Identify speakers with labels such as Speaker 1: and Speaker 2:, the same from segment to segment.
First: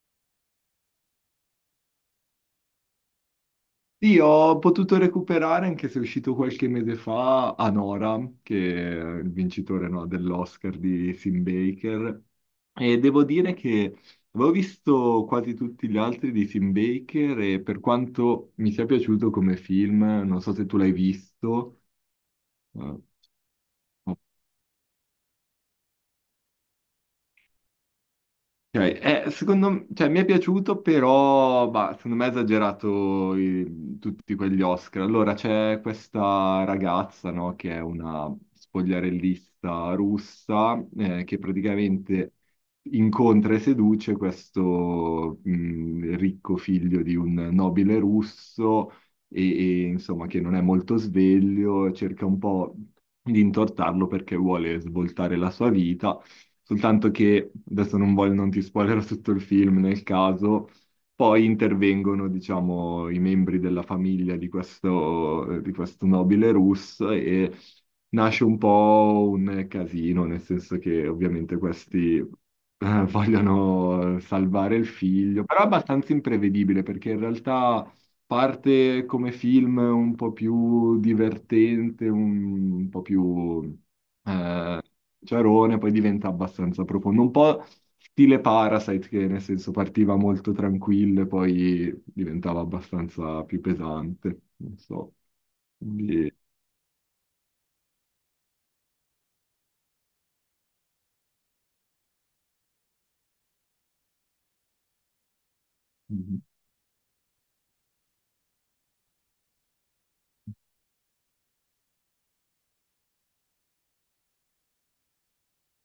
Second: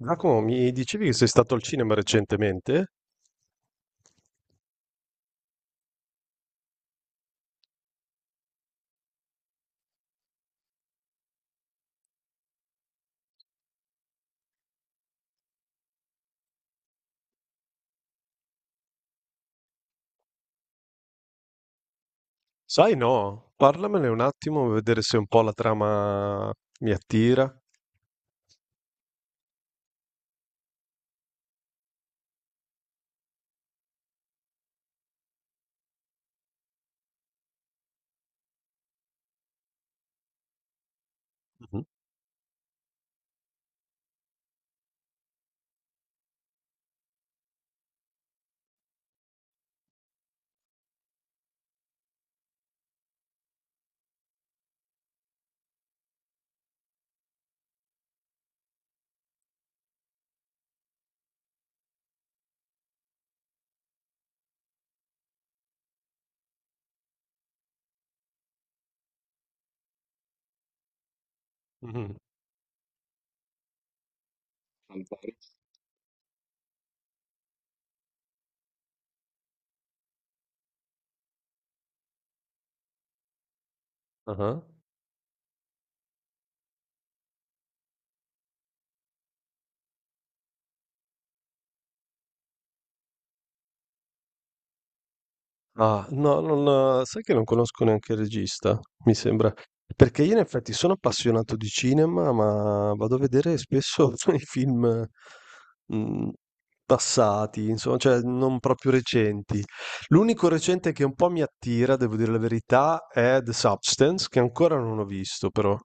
Speaker 1: Giacomo, mi dicevi che sei stato al cinema recentemente?
Speaker 2: Sì, ho potuto recuperare anche se è uscito qualche mese fa Anora, che è il vincitore, no, dell'Oscar di Sim Baker. E devo dire che avevo visto quasi tutti gli altri di Sim Baker e, per quanto mi sia piaciuto come film, non so se tu l'hai visto.
Speaker 1: Sai
Speaker 2: eh,
Speaker 1: no, parlamene un attimo, vedere se un po' la trama mi attira.
Speaker 2: Cioè, cioè, mi è piaciuto, però, bah, secondo me ha esagerato, tutti quegli Oscar. Allora, c'è questa ragazza, no, che è una spogliarellista russa, che
Speaker 1: Mhm.
Speaker 2: praticamente incontra e seduce questo ricco figlio di un nobile russo e, insomma, che non è molto sveglio, cerca un po' di intortarlo perché vuole svoltare la sua vita. Soltanto che adesso non voglio, non ti spoilerò tutto il film nel caso. Poi intervengono, diciamo, i membri della famiglia di questo, nobile russo e nasce un po' un casino, nel senso che ovviamente questi
Speaker 1: Mhm.
Speaker 2: vogliono salvare il figlio, però è abbastanza imprevedibile perché in realtà parte come film un po' più divertente, un po' più
Speaker 1: Ah ah.
Speaker 2: eh, ciarone, poi diventa abbastanza profondo, un po' stile Parasite, che nel senso partiva molto tranquillo e poi diventava abbastanza più pesante, non so.
Speaker 1: Ah,
Speaker 2: Quindi,
Speaker 1: no, non sai che non conosco neanche il regista, mi sembra. Perché io in effetti sono appassionato di cinema, ma vado a vedere spesso i film mh,
Speaker 2: mhm,
Speaker 1: passati, insomma, cioè non proprio recenti. L'unico recente che un po' mi attira, devo dire la verità, è The Substance, che ancora non ho visto, però.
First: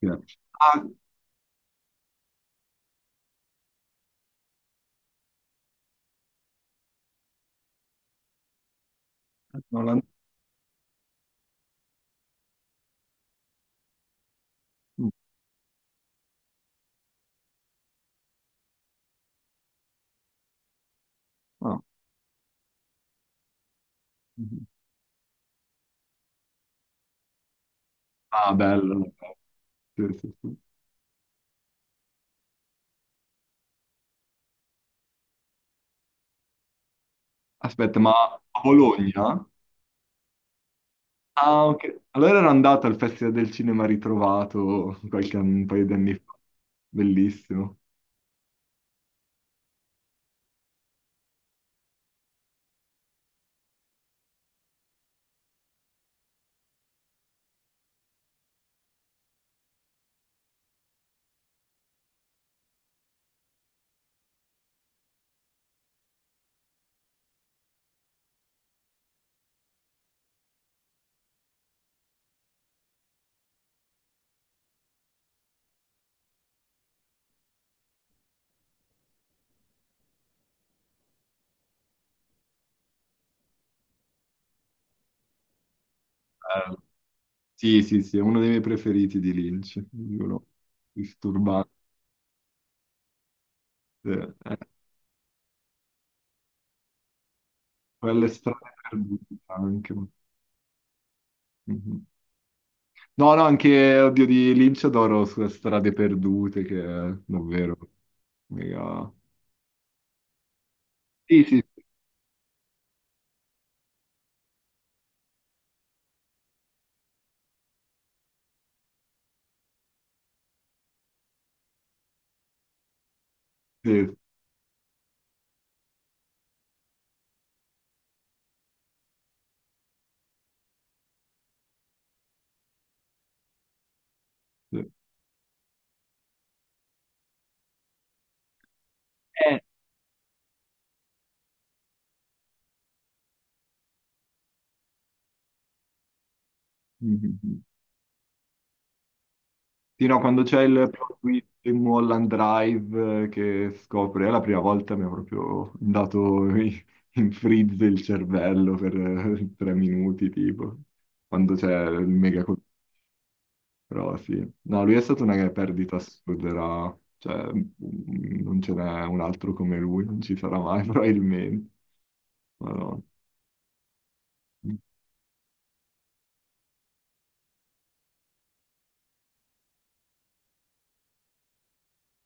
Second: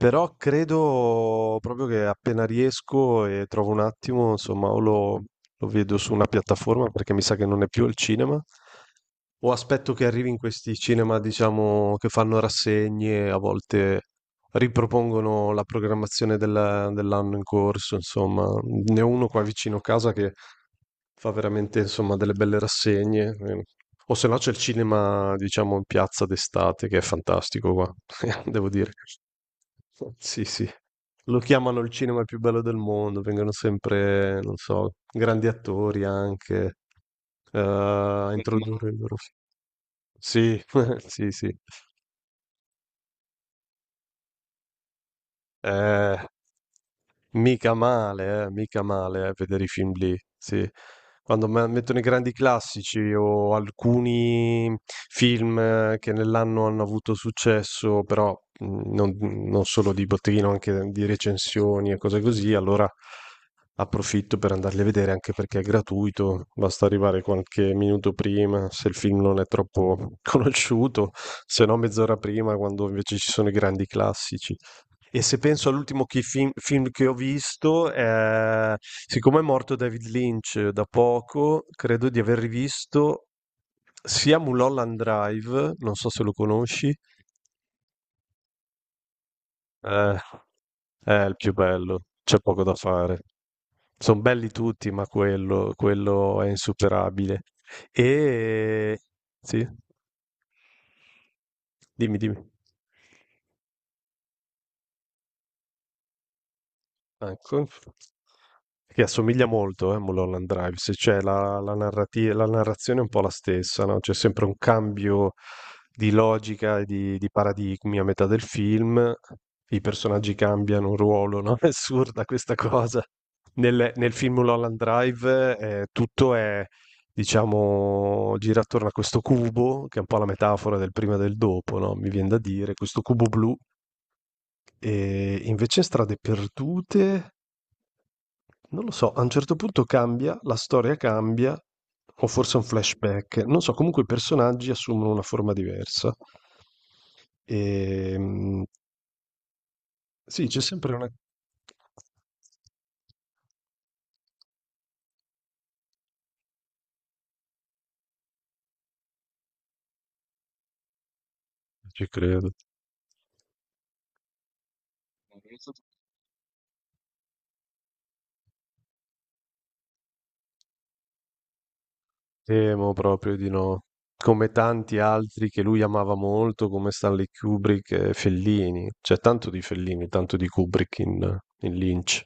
Speaker 2: sì. Ah,
Speaker 1: credo proprio che appena riesco e trovo un attimo, insomma, o lo vedo su una piattaforma perché mi sa che non è più al cinema, o aspetto
Speaker 2: Nolan-
Speaker 1: che arrivi in questi cinema, diciamo, che fanno rassegne, a volte
Speaker 2: mm,
Speaker 1: ripropongono la programmazione dell'anno in corso, insomma. Ne ho uno qua vicino a casa che fa veramente,
Speaker 2: ah,
Speaker 1: insomma, delle belle rassegne. O se no c'è il
Speaker 2: mhm.
Speaker 1: cinema, diciamo, in piazza d'estate, che è fantastico qua,
Speaker 2: Ah,
Speaker 1: devo dire.
Speaker 2: bello. Bello. Sì, sì,
Speaker 1: Sì,
Speaker 2: sì.
Speaker 1: sì. Lo chiamano il cinema più bello del mondo, vengono sempre, non so, grandi attori anche
Speaker 2: Aspetta, ma
Speaker 1: a
Speaker 2: a
Speaker 1: introdurre il loro
Speaker 2: Bologna?
Speaker 1: sì, sì, sì.
Speaker 2: Ah, ok. Allora ero andato al Festival del Cinema Ritrovato un paio di anni
Speaker 1: Ehm,
Speaker 2: fa. Bellissimo.
Speaker 1: Mica male, vedere i film lì, sì. Quando mettono i grandi classici o alcuni film che nell'anno hanno avuto successo, però non solo di botteghino, anche di recensioni e cose così, allora approfitto per andarli a vedere anche perché è gratuito, basta arrivare qualche minuto prima se il film non è troppo conosciuto, se no mezz'ora prima quando invece ci sono i grandi classici. E se penso all'ultimo film che ho visto, siccome è morto David Lynch da poco, credo di aver rivisto sia Mulholland Drive, non so se lo
Speaker 2: Bello.
Speaker 1: conosci,
Speaker 2: Sì, sì, sì, è uno dei miei preferiti di Lynch.
Speaker 1: eh,
Speaker 2: Giuro.
Speaker 1: è il più
Speaker 2: Disturbante.
Speaker 1: bello, c'è poco da fare. Sono belli
Speaker 2: Eh,
Speaker 1: tutti, ma quello è insuperabile.
Speaker 2: quelle strade
Speaker 1: E
Speaker 2: perdute
Speaker 1: sì,
Speaker 2: anche. Mhm.
Speaker 1: dimmi, dimmi.
Speaker 2: No, no, anche, oddio, di Lynch adoro sulle strade perdute, che è
Speaker 1: Ecco,
Speaker 2: davvero
Speaker 1: che
Speaker 2: mega.
Speaker 1: assomiglia molto, a Mulholland Drive, se c'è
Speaker 2: Sì,
Speaker 1: la,
Speaker 2: sì,
Speaker 1: la
Speaker 2: sì.
Speaker 1: narrati- la narrazione è un po' la stessa, no? C'è sempre un cambio di logica e di paradigmi a metà del film, i personaggi cambiano ruolo, no? È assurda questa cosa. Nel
Speaker 2: Sì,
Speaker 1: film Mulholland Drive tutto è, diciamo, gira attorno a questo cubo, che è un po' la metafora del prima e del dopo, no? Mi viene da dire, questo cubo blu,
Speaker 2: sì.
Speaker 1: e invece in Strade Perdute. Non lo so, a un certo
Speaker 2: Eh.
Speaker 1: punto cambia, la storia cambia, o forse è un flashback, non so, comunque i personaggi assumono una forma diversa. E,
Speaker 2: Mhm. Sì, no, quando
Speaker 1: sì, c'è
Speaker 2: c'è il
Speaker 1: sempre una.
Speaker 2: plot twist in Mulholland Drive, che scopre, è la prima volta mi ha proprio dato in freeze il cervello per tre minuti, tipo, quando c'è il
Speaker 1: Ci
Speaker 2: mega
Speaker 1: credo.
Speaker 2: colpo. Però sì, no, lui è stata una perdita assurda, cioè, non ce n'è un altro come lui, non ci sarà mai probabilmente.
Speaker 1: Temo
Speaker 2: Madonna.
Speaker 1: proprio di no. Come tanti altri che lui amava molto, come Stanley Kubrick e Fellini. C'è tanto di Fellini, tanto di Kubrick in Lynch.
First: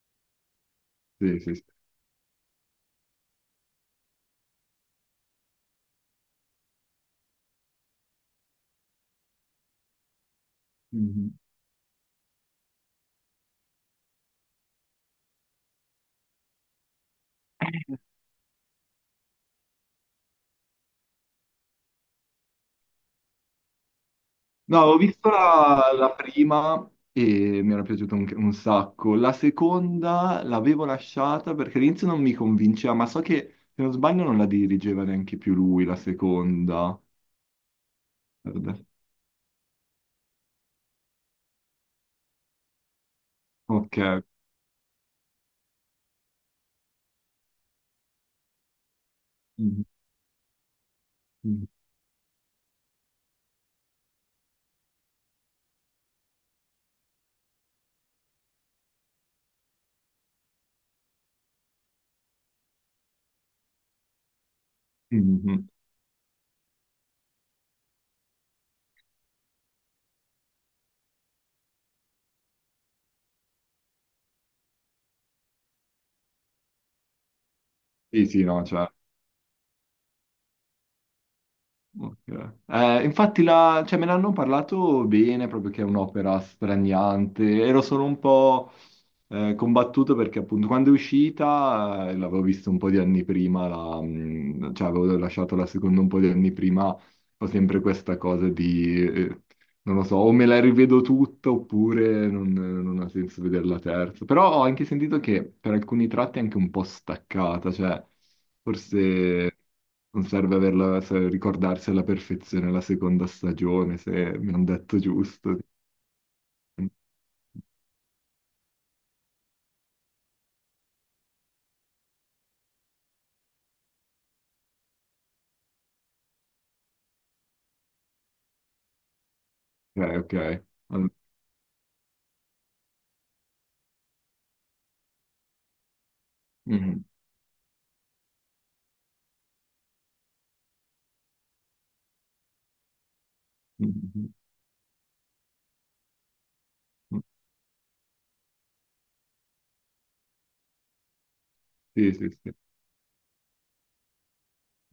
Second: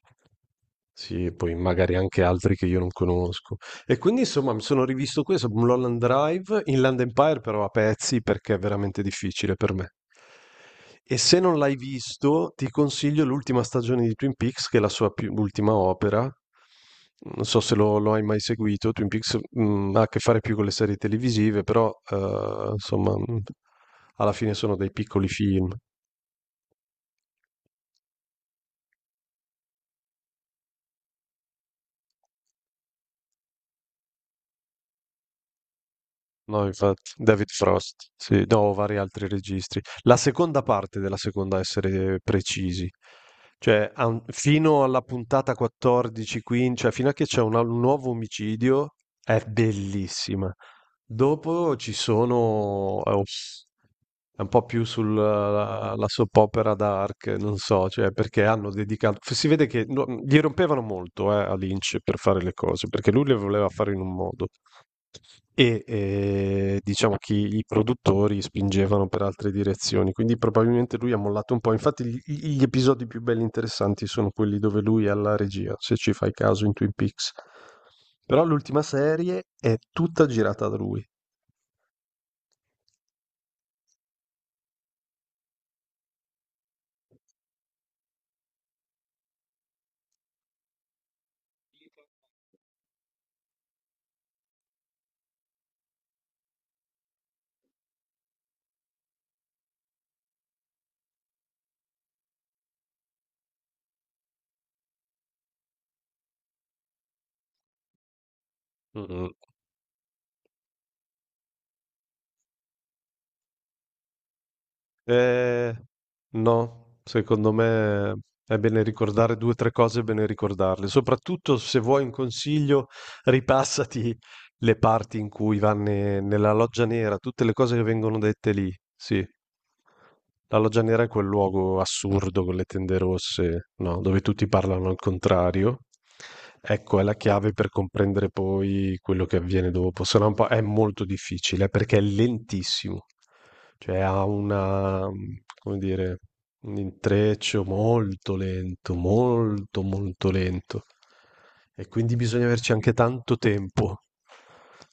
Speaker 1: Sì, e
Speaker 2: Sì,
Speaker 1: poi
Speaker 2: sì,
Speaker 1: magari anche altri che io non conosco. E quindi insomma mi sono rivisto questo, Mulholland Drive, Inland Empire però a pezzi perché è veramente difficile per me. E
Speaker 2: sì.
Speaker 1: se non l'hai visto, ti consiglio l'ultima stagione di Twin Peaks, che è la sua ultima opera. Non so se lo hai mai seguito. Twin Peaks, ha a che fare più con le serie televisive, però insomma, alla fine sono
Speaker 2: No,
Speaker 1: dei
Speaker 2: ho
Speaker 1: piccoli
Speaker 2: visto
Speaker 1: film.
Speaker 2: la prima e mi era piaciuta un sacco. La seconda l'avevo lasciata perché all'inizio non mi convinceva, ma so che, se non sbaglio, non la dirigeva neanche più lui, la
Speaker 1: No,
Speaker 2: seconda.
Speaker 1: infatti, David Frost, sì, no,
Speaker 2: Guarda.
Speaker 1: vari altri registri. La seconda parte della seconda, a essere precisi, cioè
Speaker 2: Ok.
Speaker 1: fino alla puntata 14, 15, cioè fino a che c'è un nuovo omicidio, è
Speaker 2: Mhm.
Speaker 1: bellissima.
Speaker 2: Mhm.
Speaker 1: Dopo ci sono, ups, è un po' più sulla la soap opera dark, non so, cioè perché hanno dedicato, si vede che no, gli rompevano molto a Lynch per fare le cose, perché lui le voleva fare in un modo
Speaker 2: Mhm.
Speaker 1: e diciamo che i produttori spingevano per altre direzioni, quindi probabilmente lui ha mollato un po'. Infatti gli episodi più belli e interessanti sono quelli dove lui è alla regia, se ci fai caso in Twin Peaks.
Speaker 2: Sì, sì,
Speaker 1: Però
Speaker 2: no,
Speaker 1: l'ultima
Speaker 2: cioè.
Speaker 1: serie è tutta girata da lui.
Speaker 2: Ok. Infatti, cioè, me ne hanno parlato bene, proprio che è un'opera straniante. Ero solo un po' combattuto perché, appunto, quando è uscita l'avevo vista un po' di anni prima, cioè avevo lasciato la seconda un po' di anni prima, ho sempre questa cosa di, non lo so, o me la rivedo tutta oppure non ha senso vederla terza. Però ho anche sentito che per alcuni tratti è anche un po' staccata, cioè forse non serve averla, ricordarsi alla perfezione la seconda stagione, se mi hanno detto giusto.
Speaker 1: Eh,
Speaker 2: Ok,
Speaker 1: no, secondo me è bene ricordare due o tre cose, è bene ricordarle. Soprattutto se vuoi un consiglio, ripassati le parti in cui vanno nella loggia nera, tutte le cose che vengono dette lì. Sì, la
Speaker 2: ok.
Speaker 1: loggia nera è quel luogo assurdo con le tende rosse, no, dove tutti parlano al contrario. Ecco, è
Speaker 2: Mhm,
Speaker 1: la chiave per comprendere poi quello che avviene dopo, se no un po' è molto difficile perché è lentissimo. Cioè ha
Speaker 2: mhm,
Speaker 1: una, come dire, un
Speaker 2: mhm.
Speaker 1: intreccio molto lento, molto molto lento. E
Speaker 2: Sì,
Speaker 1: quindi
Speaker 2: sì,
Speaker 1: bisogna
Speaker 2: sì.
Speaker 1: averci anche tanto tempo.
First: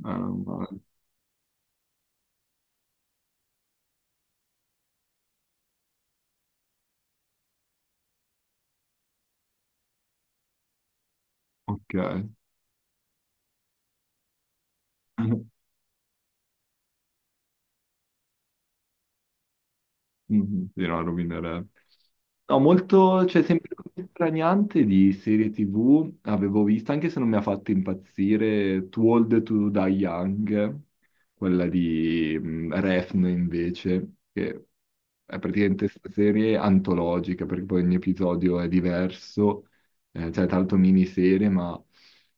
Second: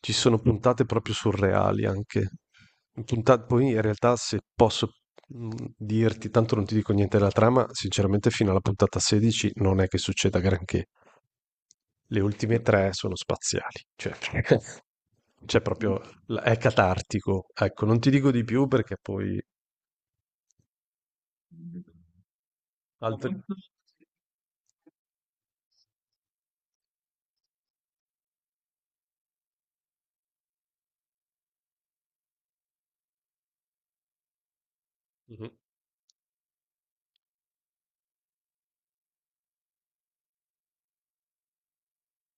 Speaker 1: Ci
Speaker 2: Ah, no,
Speaker 1: sono
Speaker 2: male.
Speaker 1: puntate proprio surreali anche. Puntate, poi in realtà se posso mm, dirti, tanto non ti dico niente della trama, sinceramente fino alla puntata 16 non è che succeda granché.
Speaker 2: Ok.
Speaker 1: Le ultime tre sono spaziali, cioè c'è proprio, è catartico. Ecco, non ti dico di più perché poi
Speaker 2: Mhm. Sì, no, rovinerebbe. No, molto,
Speaker 1: Altri
Speaker 2: cioè sempre così straniante di serie TV avevo visto, anche se non mi ha fatto impazzire, Too Old to Die Young, quella di Refn invece, che è
Speaker 1: mh-mh,
Speaker 2: praticamente questa serie antologica, perché poi ogni episodio è diverso, cioè tanto miniserie, ma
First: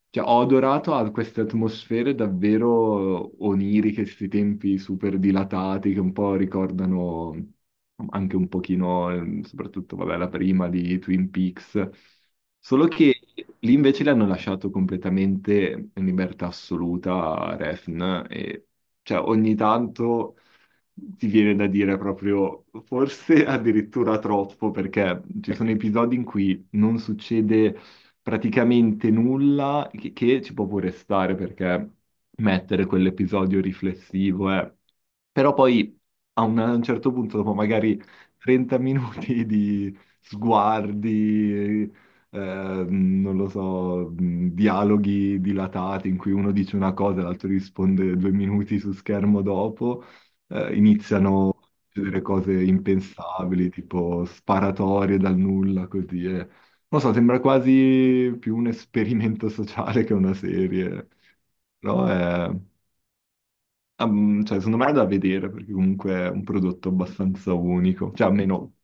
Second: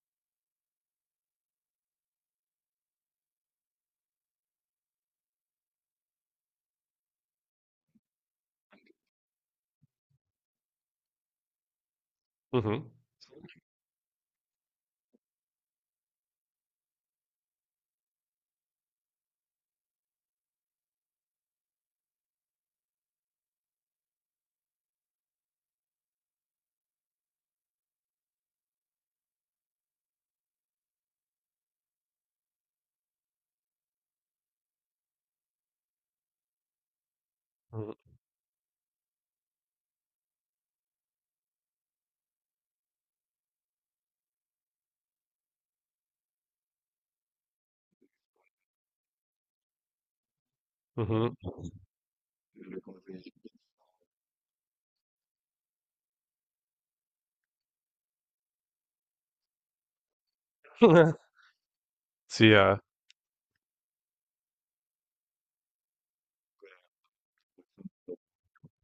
Speaker 2: cioè, ho adorato a queste atmosfere davvero oniriche, questi tempi super dilatati che un po' ricordano anche un pochino, soprattutto, vabbè, la prima di Twin Peaks,
Speaker 1: mh-mh,
Speaker 2: solo che lì invece le hanno lasciato completamente in libertà assoluta a Refn e cioè ogni tanto ti viene da dire proprio forse addirittura troppo, perché ci sono episodi in cui non succede praticamente nulla, che ci può pure stare, perché mettere quell'episodio riflessivo è. Però poi a un certo punto, dopo
Speaker 1: mh,
Speaker 2: magari 30 minuti di sguardi, non lo so, dialoghi dilatati in cui uno dice una cosa e l'altro risponde due minuti su schermo dopo,
Speaker 1: mh-mh.
Speaker 2: iniziano a succedere cose impensabili, tipo sparatorie dal nulla, così. E, non lo so, sembra quasi più un esperimento sociale che una serie, però è,
Speaker 1: Sì, eh.
Speaker 2: cioè, secondo me è da vedere, perché comunque è un prodotto abbastanza unico, cioè almeno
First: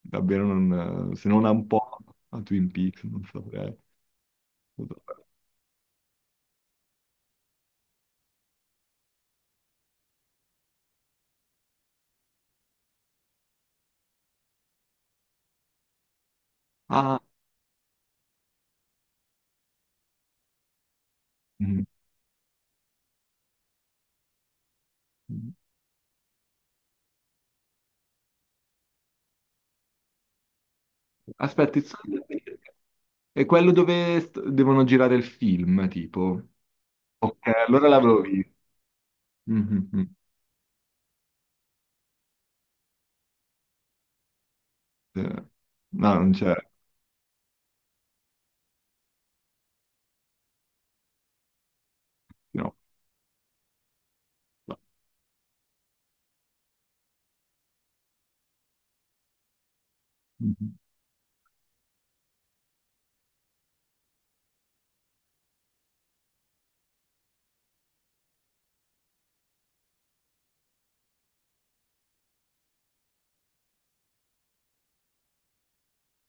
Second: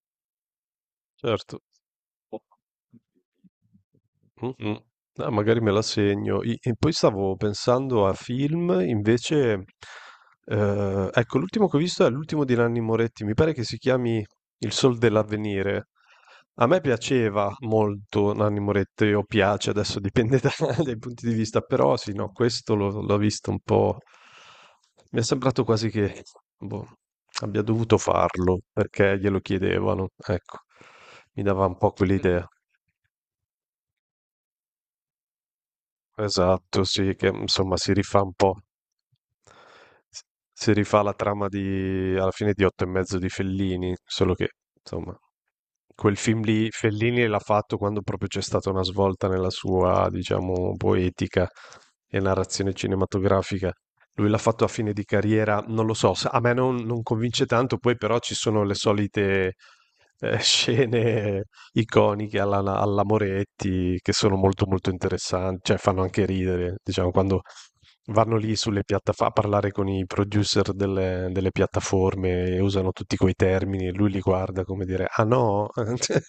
Speaker 2: davvero non, se non ha
Speaker 1: Certo.
Speaker 2: un po' a Twin Peaks, non saprei.
Speaker 1: Mh-mh. Ah, magari me la segno. I E poi stavo pensando a film invece, ecco l'ultimo che ho visto è l'ultimo di Nanni Moretti, mi pare che si chiami Il Sol dell'Avvenire. A me
Speaker 2: Ah,
Speaker 1: piaceva molto Nanni Moretti, o piace, adesso dipende da dai punti di vista,
Speaker 2: mm.
Speaker 1: però sì, no, questo l'ho visto un po' mi è sembrato quasi che, boh, abbia dovuto farlo perché glielo chiedevano, ecco. Mi dava un
Speaker 2: Aspetta,
Speaker 1: po' quell'idea.
Speaker 2: è quello dove devono girare il film, tipo.
Speaker 1: Esatto, sì, che
Speaker 2: Ok,
Speaker 1: insomma
Speaker 2: allora
Speaker 1: si rifà
Speaker 2: l'avevo
Speaker 1: un
Speaker 2: visto.
Speaker 1: po'.
Speaker 2: Mhm, mhm.
Speaker 1: Si rifà la trama di alla fine di Otto e mezzo di Fellini, solo che insomma
Speaker 2: Eh, no,
Speaker 1: quel
Speaker 2: non
Speaker 1: film
Speaker 2: c'è.
Speaker 1: lì Fellini l'ha fatto quando proprio c'è stata una svolta nella sua, diciamo, poetica e
Speaker 2: Sì,
Speaker 1: narrazione
Speaker 2: no.
Speaker 1: cinematografica. Lui l'ha fatto a
Speaker 2: No.
Speaker 1: fine di carriera, non lo so, a me non convince tanto, poi però ci sono le solite
Speaker 2: Mhm.
Speaker 1: scene iconiche alla Moretti che sono molto molto interessanti, cioè fanno anche ridere, diciamo, quando vanno lì sulle piattaforme a parlare con i producer delle piattaforme e usano tutti quei termini e lui li guarda come dire, ah no, cioè,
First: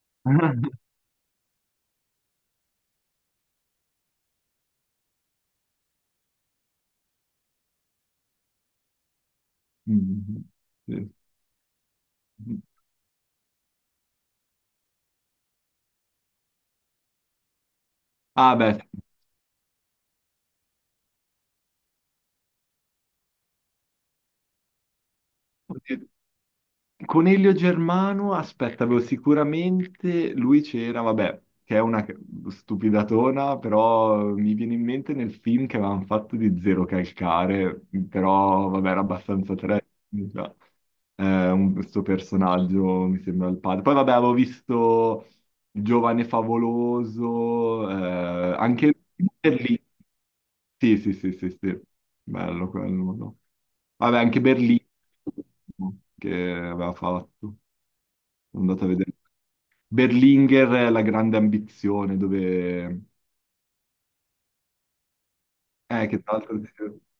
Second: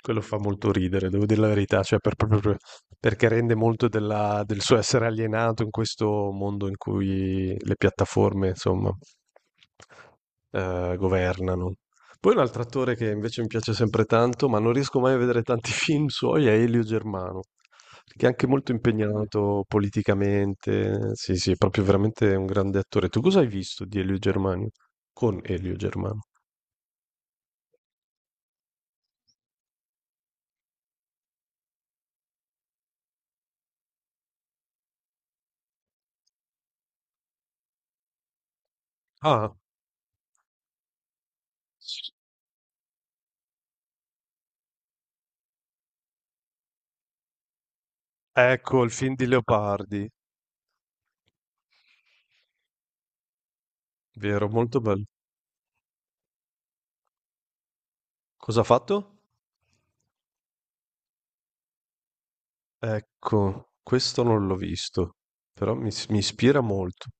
Speaker 1: quello fa molto ridere, devo dire la verità, cioè proprio perché rende molto del suo essere alienato in questo mondo in cui le piattaforme, insomma,
Speaker 2: Mhm. Sì.
Speaker 1: governano. Poi un
Speaker 2: Sì.
Speaker 1: altro attore che invece mi piace sempre tanto, ma non riesco mai a vedere tanti film suoi, è Elio Germano. Che è anche
Speaker 2: Ah,
Speaker 1: molto
Speaker 2: beh,
Speaker 1: impegnato politicamente. Sì, sì, è proprio veramente un grande attore. Tu cosa hai visto di Elio Germano? Con Elio
Speaker 2: sì.
Speaker 1: Germano.
Speaker 2: Coniglio Germano, aspetta, avevo sicuramente lui c'era, vabbè, che è una stupidatona, però mi viene in mente nel film che avevano fatto di Zero Calcare, però vabbè, era
Speaker 1: Ah,
Speaker 2: abbastanza trash, già. Questo personaggio mi sembra il padre. Poi vabbè, avevo visto Giovane Favoloso,
Speaker 1: ecco
Speaker 2: anche
Speaker 1: il film di
Speaker 2: lì.
Speaker 1: Leopardi,
Speaker 2: Sì, sì, sì, sì, sì, bello quello, no? Vabbè, anche
Speaker 1: vero, molto
Speaker 2: Berlino
Speaker 1: bello.
Speaker 2: che aveva fatto, sono
Speaker 1: Cosa ha
Speaker 2: andato a vedere.
Speaker 1: fatto?
Speaker 2: Berlinguer, La grande ambizione, dove.
Speaker 1: Ecco, questo non l'ho visto, però mi, mi
Speaker 2: Che tra l'altro.
Speaker 1: ispira molto.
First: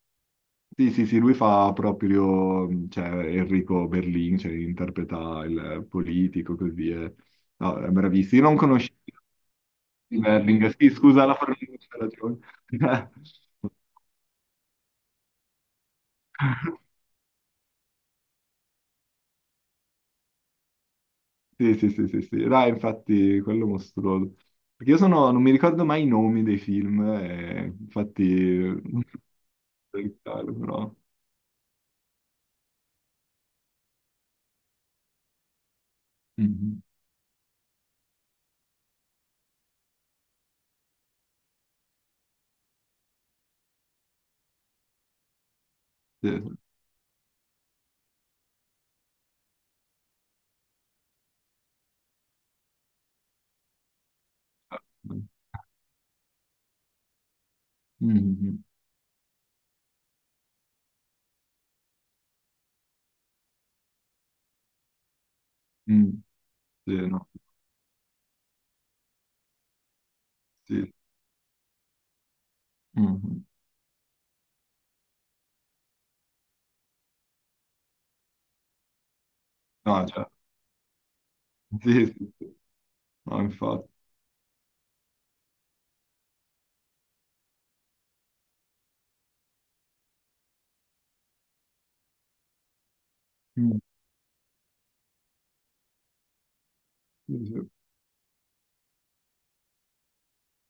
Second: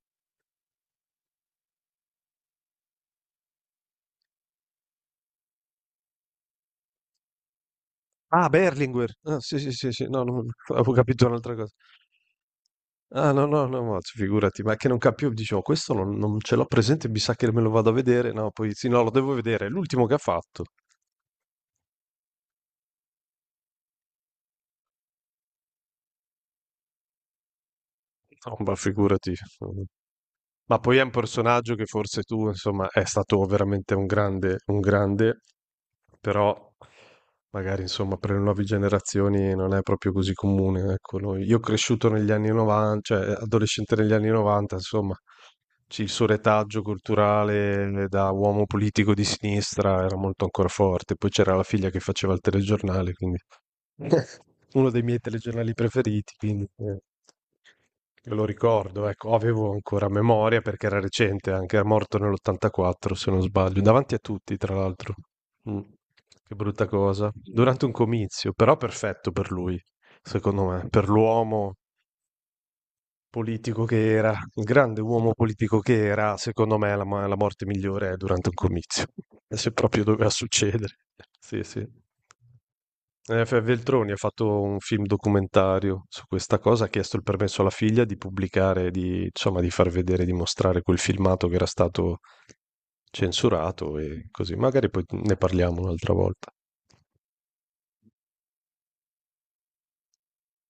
Speaker 2: Sì, sì, sì, lui fa proprio, cioè, Enrico Berlin, cioè, interpreta il politico, così, eh. No, è bravissimo. Io
Speaker 1: Ah,
Speaker 2: non conoscevo
Speaker 1: Berlinguer. Ah, sì, sì, sì, sì, no, non-
Speaker 2: Berlinguer, sì,
Speaker 1: avevo
Speaker 2: scusa
Speaker 1: capito
Speaker 2: la
Speaker 1: un'altra cosa.
Speaker 2: formazione, ragione.
Speaker 1: Ah, no, no, no, ma figurati, ma è che non capivo, dicevo, questo non ce l'ho presente, mi sa che me lo vado a vedere, no, poi sì, no, lo devo vedere, è l'ultimo che ha fatto.
Speaker 2: Sì, sì, sì, sì, sì. Là, infatti, quello mostruoso. Perché io sono, non mi ricordo mai i nomi dei film, infatti.
Speaker 1: No, ma figurati. Mm. Ma
Speaker 2: Però.
Speaker 1: poi è un personaggio che forse tu, insomma, è stato veramente un grande, però
Speaker 2: Mhm.
Speaker 1: magari, insomma, per le nuove generazioni non è proprio così comune, ecco, io ho cresciuto negli anni 90, cioè adolescente negli anni 90, insomma, sì, il suo
Speaker 2: Sì,
Speaker 1: retaggio culturale da uomo politico di sinistra era molto ancora forte. Poi c'era la figlia che faceva il telegiornale, quindi uno dei miei
Speaker 2: sì.
Speaker 1: telegiornali preferiti, quindi me lo
Speaker 2: Mhm.
Speaker 1: ricordo, ecco, avevo ancora memoria perché era recente, anche era morto nell'84, se non sbaglio, davanti a tutti, tra l'altro. Mm.
Speaker 2: Mm.
Speaker 1: Che brutta
Speaker 2: Sì, no,
Speaker 1: cosa. Durante un comizio, però perfetto per lui, secondo me,
Speaker 2: sì.
Speaker 1: per l'uomo
Speaker 2: Mhm.
Speaker 1: politico che era, il grande uomo politico che era, secondo me la morte migliore è durante un comizio, se proprio
Speaker 2: No, cioè,
Speaker 1: doveva succedere. Sì, sì.
Speaker 2: sì, sì. No,
Speaker 1: F.
Speaker 2: infatti.
Speaker 1: Veltroni ha fatto un film documentario su questa cosa, ha chiesto il permesso alla figlia di pubblicare, di, insomma, di far vedere, di mostrare quel filmato che era stato
Speaker 2: Mm.
Speaker 1: censurato e così. Magari poi ne parliamo un'altra volta.
Speaker 2: Sì, sì.